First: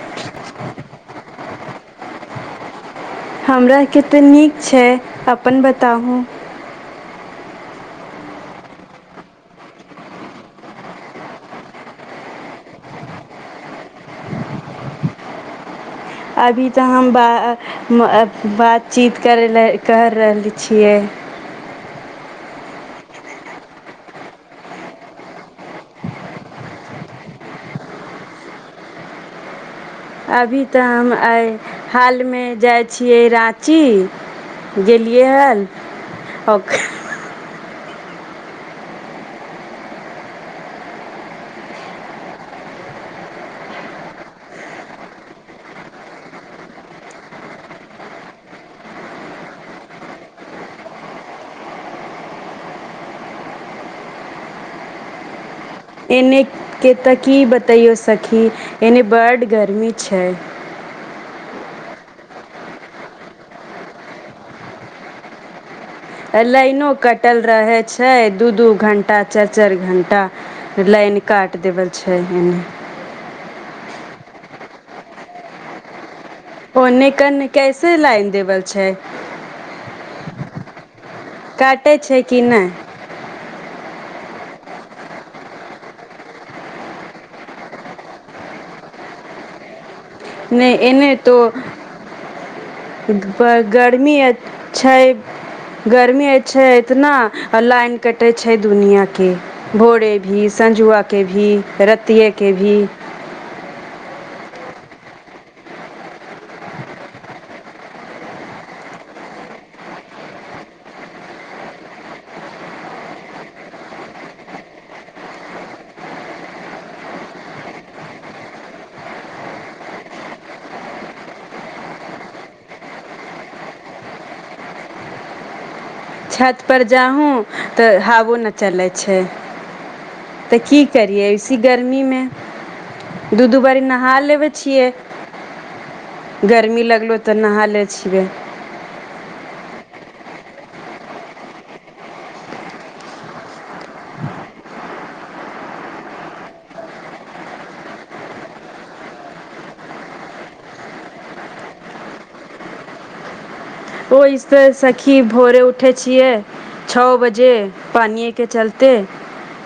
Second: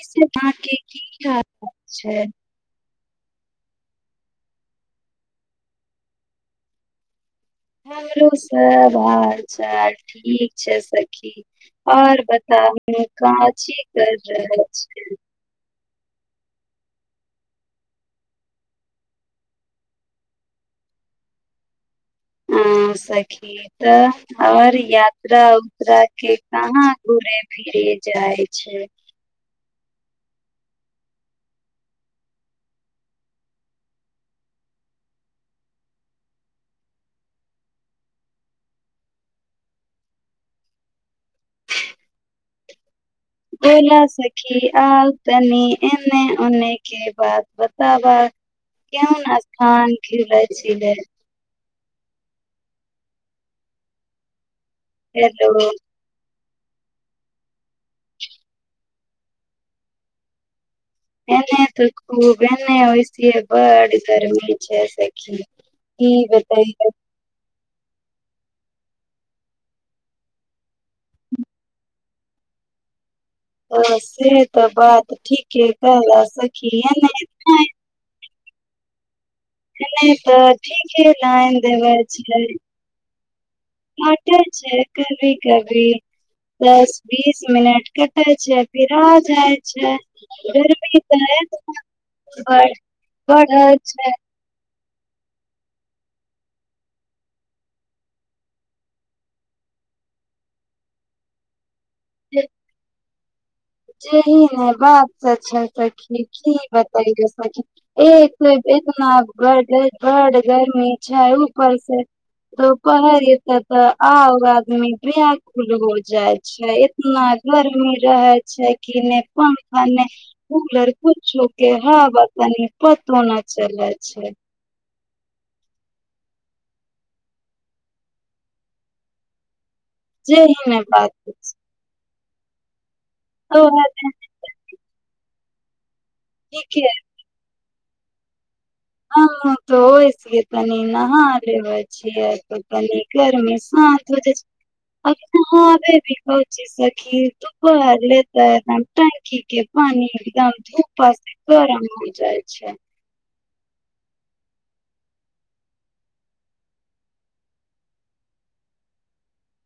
इ से माॅं के की हाल छै? हमराके तऽ नीक छै अपन बताहुं। हमरो सब हाल चाल ठीक छै सखी। और बताउ ने कोनची कर रहल छी। अभी तऽ हम बा आ बातचीत करि कर रहले छियै। हँ सखी ई तऽ हमरर यात्रा उत्रा के कहाँ घुरे फिरे जाइ छै। अभी तऽ हम अय हालमे जाइ छियै राँची। गेलियैल ओक बोला सखी आउ तनी एने ओने के के बात बताबऽ केउन स्थान घुरे छलै। हेलो एने के तऽ की बतैयो सखी एने बड गर्मी छै। एने तऽ खूब एने ओहिसिये बड़ गरर्मी छै सखी। ई ए बतैय लाइनो कटल रहै छै दू दू घंटा चारि चारि घण्टा। लैन काट देवल छै इने। हां से तऽ बात ठीके कहला स ओने कने कैसे लाइन देवा छै। नै तऽ ठीके लाइन देबा काटै छै कि छैै। नहि काटै छै कभी-कभी। दस-बीस मिनट कटे छै, फिर आ जाय छै। नै गर्मी इन्ने तो तऽ बढ़ ग बढ़ गरमी छै आय छै। गर्मीये छै इतना आ लाइन कटै छै दुनिया के। भोरे भी, संझुआ के भी, रतिया के भी। जेही ने बात सच छै सखी की बतैयो सखी। एक से इतना ग गड़ बड़ गरमी छै ऊपर से तो कहैर के त और आदमी व्याकुल हो जाय छै, एतना गरमी रहै छै कि नै पंखा नै कुलर कुछो के हवा तनी पतो ना चलय छै। छत पर जाहूँ तऽ हावो ना चलै छै। जेही ते ने की करिये बात [unintelligible] गर्मी मे दू-दू बारी तोरा नहा लेबै छियै। गर्मी ठीके लगलो तऽ नहा लै छियै। हमु तऽ ओय सिये तनी नहा लेबै छियै त तनी गर्मी शांत हो जाय छै, अभी नहाबे भी [unintelligible] सखी दुपहर ले ते एखन टंकी के पानी एकदम धूपा से गरम होय जाय छै। ओय से सखी भोरे उठे छियै। छ बजे पानिये के चलतै।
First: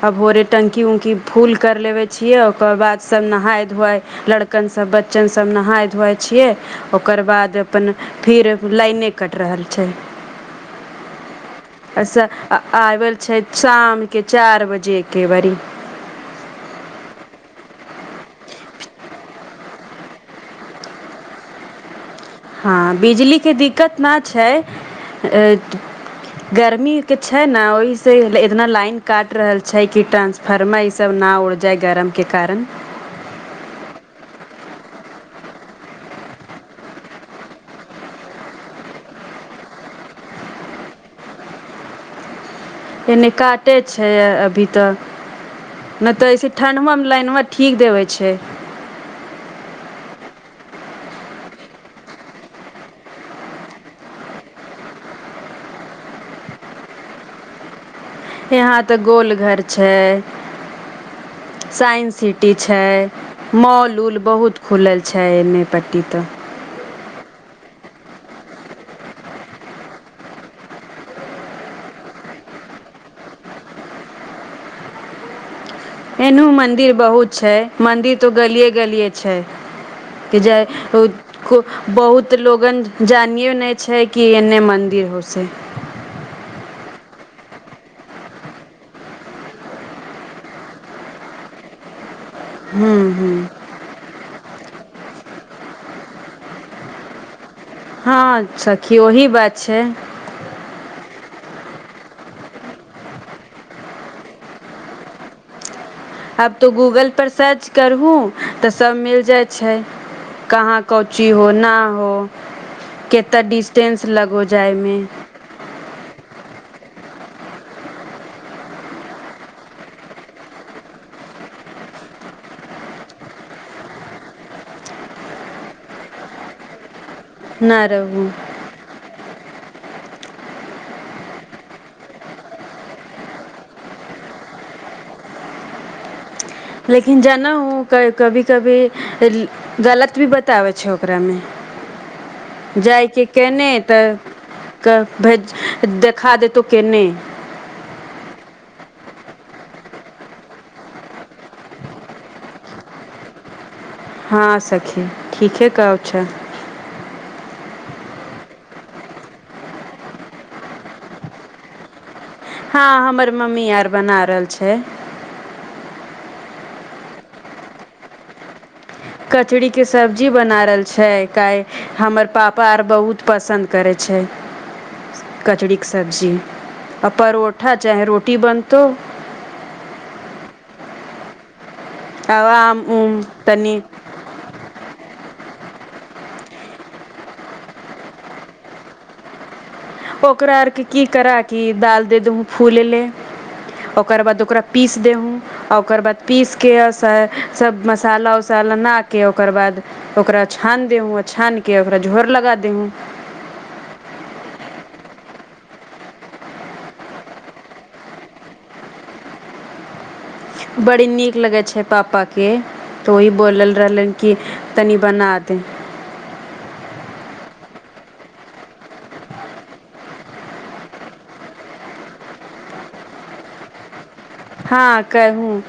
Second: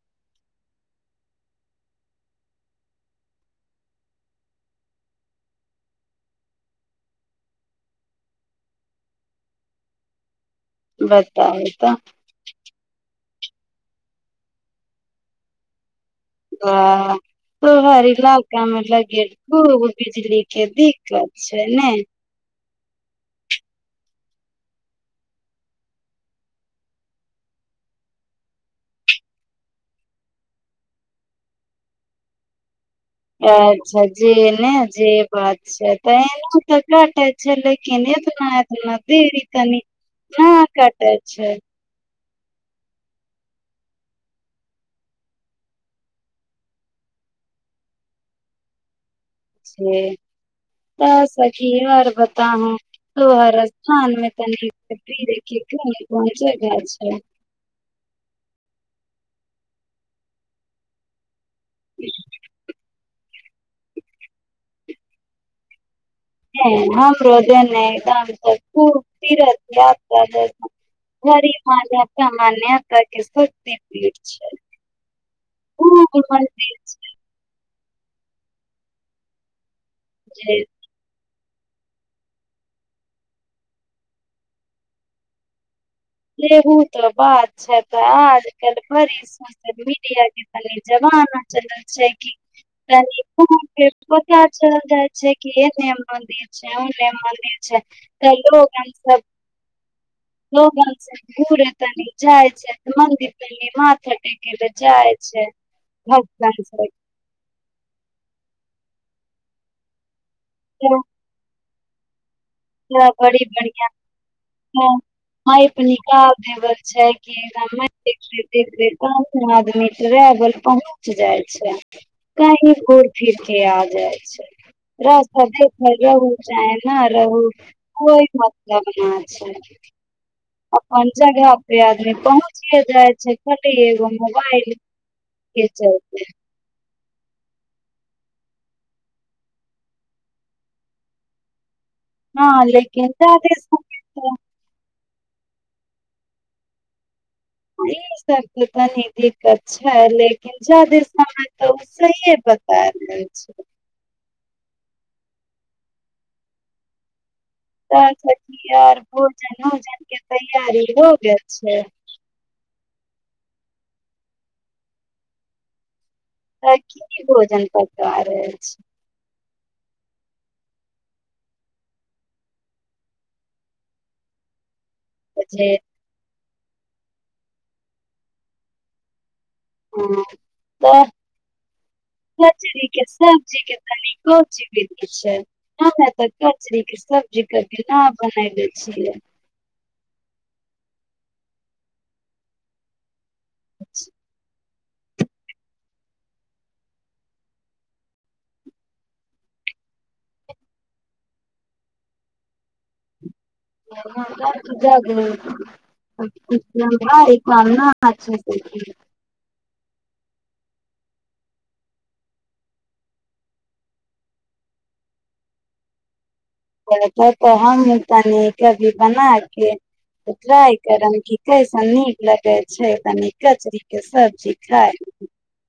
आ भोरे टंकी-उंकी फूल कर लेबै छियै, ओकर बाद सब नहाए-धुआए लड़कन सब, बच्चन सब नहाए-धुआए छियै। ओकर बाद अपन फिर लेएने कट रहल छै। बताउ तऽ। आ आबल छै शाम के चार बजे के बड़ी। तऽ तोहर इलाका में लगै खूब बिजली के दिक्कत छै नै। हां बिजलीके दिक्कत ना छै ए गर्मी के छै ना ओहि से इतना लाइन काट रहल छै कि टांस फरमा ई सब ना उड़ जाय गरम के कारण। अच्छा जे नै जे बात अच्छा तऽ एहनो तऽ काटे छै लेकिन एतना-एतना देरी कनी ना कटै छै। एन्ने काटे छै अभी तक। नै तऽ ऐसे ठण्डवा मे लाइनवा ठीक देबेै छै। छे, तऽ सखी और बताहु। तोहर स्थान मे तनि घूमे-फिरे के कुन-कुन जगह छै। यहाँ तऽ गोलघर छै, साइन सिटी छै। मॉल-उल बहुत खुलल छै इन्ने पट्टी तऽ। हां हमरो जे ने [unintelligible] खूब तीर्थ यात्रा [unintelligible] बडी मान्यता मान्यता के शक्ति पीठ छै। एनहु मंदिर बहुत छै, मंदिर तो गलिये गलिये छै कि जै छै बहुत को लोगन जानियो नै छै कि एने मन्दिर होसे। एहु तऽ बात छै तऽ आज कल भरि स सोशल मीडिया के तने जमाना चलै छै कि हूँ तनि हूँ फोन पे पता चल जाय छै कि ऐने मन्दिर छै ओने मन्दिर छै हँ तऽ लोगन सखी सब ओही बात छै लोगन सब घुरे तनी जाइ छै मन्दिर कनी माथा टेके ला जाइ छै। आब भक्तन तऽ सब गूगल पर सर्च करहू तऽ सब मिल जाइ छै कहाँ केना को ची हो ना हो केना केता डिस्टेंस लगो जायमे। [unintelligible] [unintelligible] देखते देखते कोनो आदमी ट्रेवल पहुँच जाइ छै। कहीं घूर- फिर के आ जाइ छै। रास्ता देखल रहू चाहे ना रहू। ना कोई रहू मतलब ना छै अपन जगह पे आदमी पहुँच चिए जाइ छै खाली एगो मोबाइल के चलते। लेकिन जानहु क कभी कभी ले गलत भी बताबै छै ओकरामे। हँ लेकिन जाइके जादे केने समय तऽ तो क भेज देखा देतौ केने ई सब के तनी दिक्कत छै लेकिन जादे समय तऽ उ सहिए बता दै छै। हाॅं सखी ठीके कहो छै। तऽ सखी और भोजन-ओजन के तैयारी हो गेल छै। हाॅं हमर मम्मी आर बना रहल छै। तऽ की भोजन पका रहल छी? कचरीके सब्जी बना रहल छै काए हमर पापा आर बहुत पसन्द करै छै। जे कचरी के सब्जी आ परोठा चाहे रोटी बनतौ। ह तऽ आ आम कचरी के उम सब्जी के तनी तनिको बनाल जाय छै हमै त कचरी के सब्जी कभी न बनैले छियै। ओकरा आर के की करा की दाल दे देहु फूलेले ओकर बाद ओकरा पीस देहु। आ ओकर बाद पीस के आ स सब मसाला उसाला ना के ओकर बाद ओकरा छानि देहूँ, आ छानि कऽ ओकरा झोर लगा देहूँ। [unintelligible] [unintelligible] बडी नीक लगै छै पापा के तऽ ओही बोलल रहलैन की तनी बना दे। [unintelligible] तऽ हम भी तनी कभी बना के तऽ ट्राई करब की कैसन नीक लगे छै, कनी कचरी के सब् हाॅं करहूं।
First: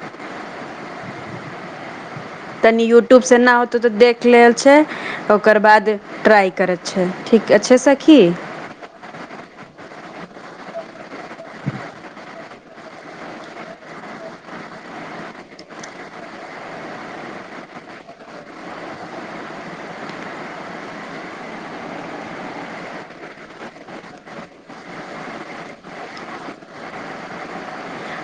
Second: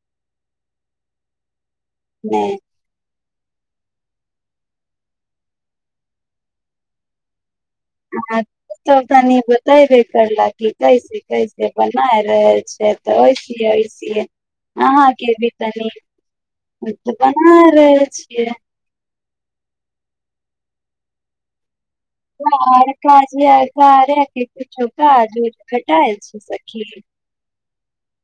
नै। तनी यूट्यूबसे ना होतौ तऽ देख लेल छै। ओकर बाद ट्राई करै छै, ठीक अच्छे से आहां तब तनी बतेबे करला की कैसे-कैसे बनाय रहल छै। तऽ ओयसिये-ओयसिये अहाँके भी तनी उम्म तऽ बना रहल छियै। और काजिया कार्यां के किछु काज भटाएल छै सखी?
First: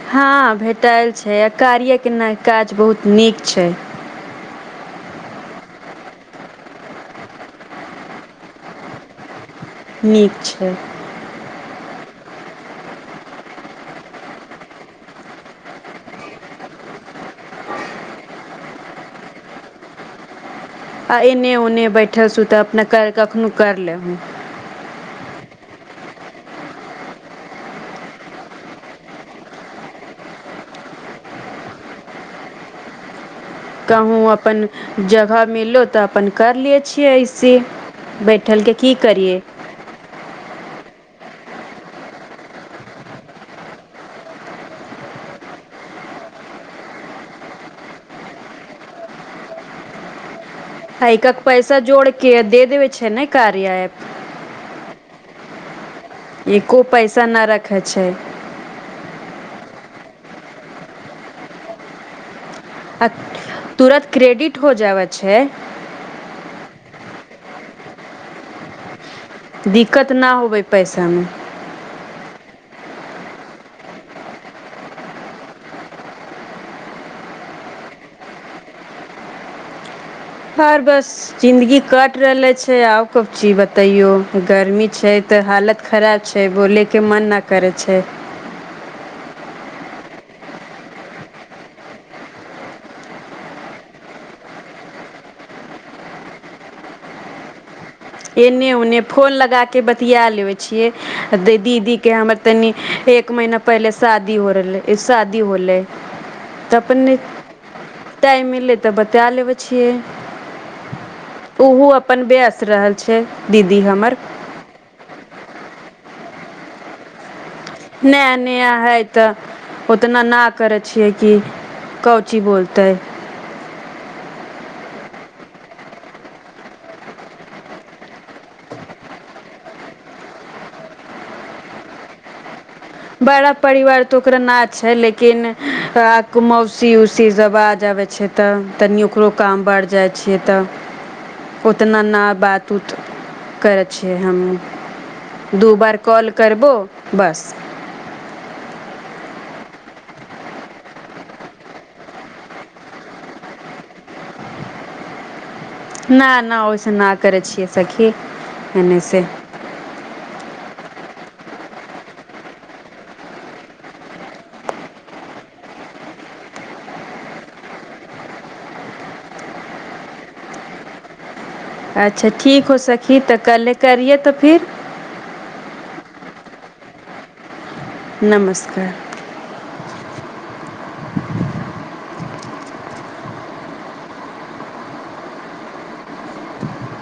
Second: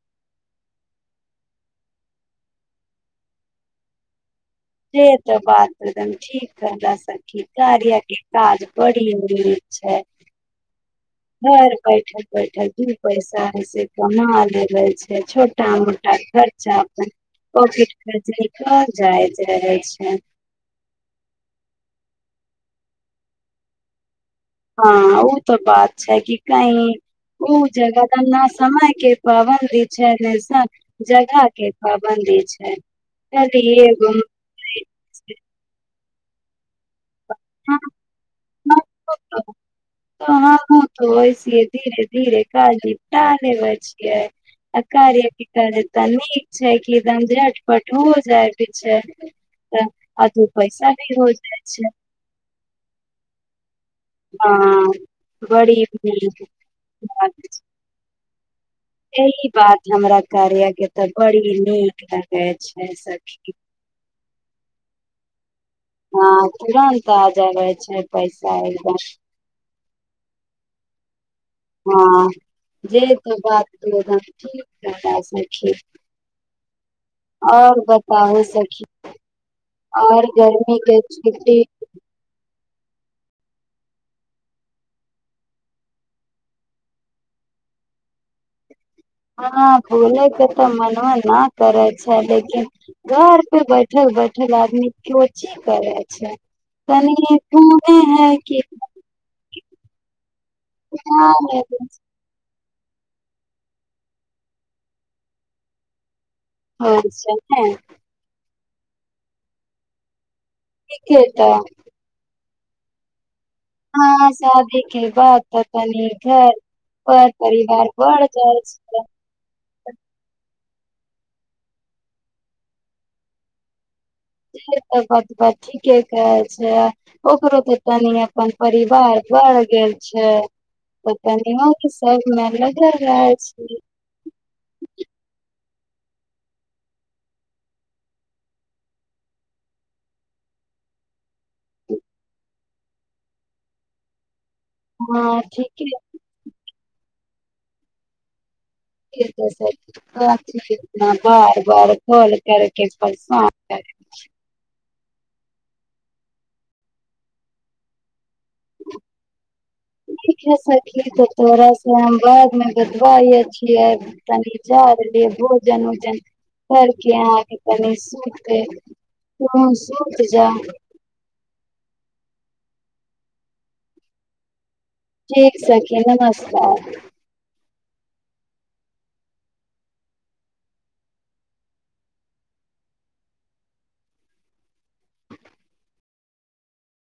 हाॅं भेटल छै आ कार्या के नऽ काज बहुत नीक छै। से त बात एकदम ठीक कहला सखी कार्या के काज बड़ी नीक छै। नीक छै। घर बैठल-बैठल दू पैसा ए से कमा लेबै छै, छोटा-मोटा घर खर्चा अपन पोकेट खर्चा निकल जाइ जाइ छै। आ एन्ने ओने बैठल-सुतल अपना क कखनो कर लेहु। हाॅं उ तऽ बात छै कि कही उ जगह न समय के पाबंदी छै न सम जगह के पाबन्दी छै। ए लिए कहुँ अपन जगह मिललो तऽ अपन कर लै छियै ऐसे हाँ, बैठ ठल के की करियै। [unintelligible] त वैसिये धीरे-धीरे काज निपटा लेबै छिये। आ कार्या [unintelligible] तऽ नीक छै कि एकदम झट-पट हो जाएत छै। त आ दू पैसा भी होय जाइ छै। किया दे देवे छै ने कार्या ऐप। हाॅं बड़ी नीक लागै छै। होइ छै। यही बात हमरा कार्या के ते बड़ी नीक लागै छै। आ सखी तुरंत क्रेडिट हो जाबै छै। हाॅं तुरन्त आय जाबे छै पैसा एकदम। दिक्कत न होबै पैसामे। हाॅं ये तो बात तु एकदम ठीक कहलाए सखी। और बताही सखी और गर्मी और के बस छुट्टी जिन्दगी कट रहले छै, आउ कोन चीज बतैयो, गर्मी छै तऽ हालत खराब छै, बोले के मन न करै छै। हाॅं बोलै के तऽ मनवा नै करै छै लेकिन घर पे बैठल-बैठल आदमी को ची करै छै, कनीए एन्ने-ओन्ने फोन लगाके बतिया लेबै छियै, अ दीदीके हमर तनी एक महिना पहिले शादी हो रहलै, ए शादी होलै तऽ होइ अपने छै ने टाइम मिलै तऽ बतिया लेबै छियै। ठीके तऽ उहो अपन व्यस्त रहल छै। दीदी हमर हां शादी के बाद तऽ तनि घर पर परिवार बढ़ नया जाय नया हइ छै। तऽ ओतना न करै छियै कि कौची बोलतै। ये त बतबा ठीके कहै छै। ओकरो तऽ तनी अपन परिवार बढ़ गेल छै। गोतनीयो कि सब मे लग बड़ा परिवार तऽ ओकरा ना छै लेकिन मौसी उसी सब आ जाबे छै। तऽ तनि ओकरो काम बढ़ जाय छै तऽ उतना ना बात उत करै छियै हँ हमहुं। दू ठीके बार कॉल करबो बस। [unintelligible] बार -बार काल करके परेसान करै छै। ना -ना ओय से ना करै छियै सखी, एने से ठीक है सखी त तोरा से हम बाद मे बतबाए छियै। तनि जा द लिय भोजन उजन करके अहाँ के तनी सुत के तुहु सुत जा अच्छा ठीक हो सखी, तऽ कल्हे करियै तऽ फिर ठीक सखी, नमस्कार। नमस्कार। [inaudible]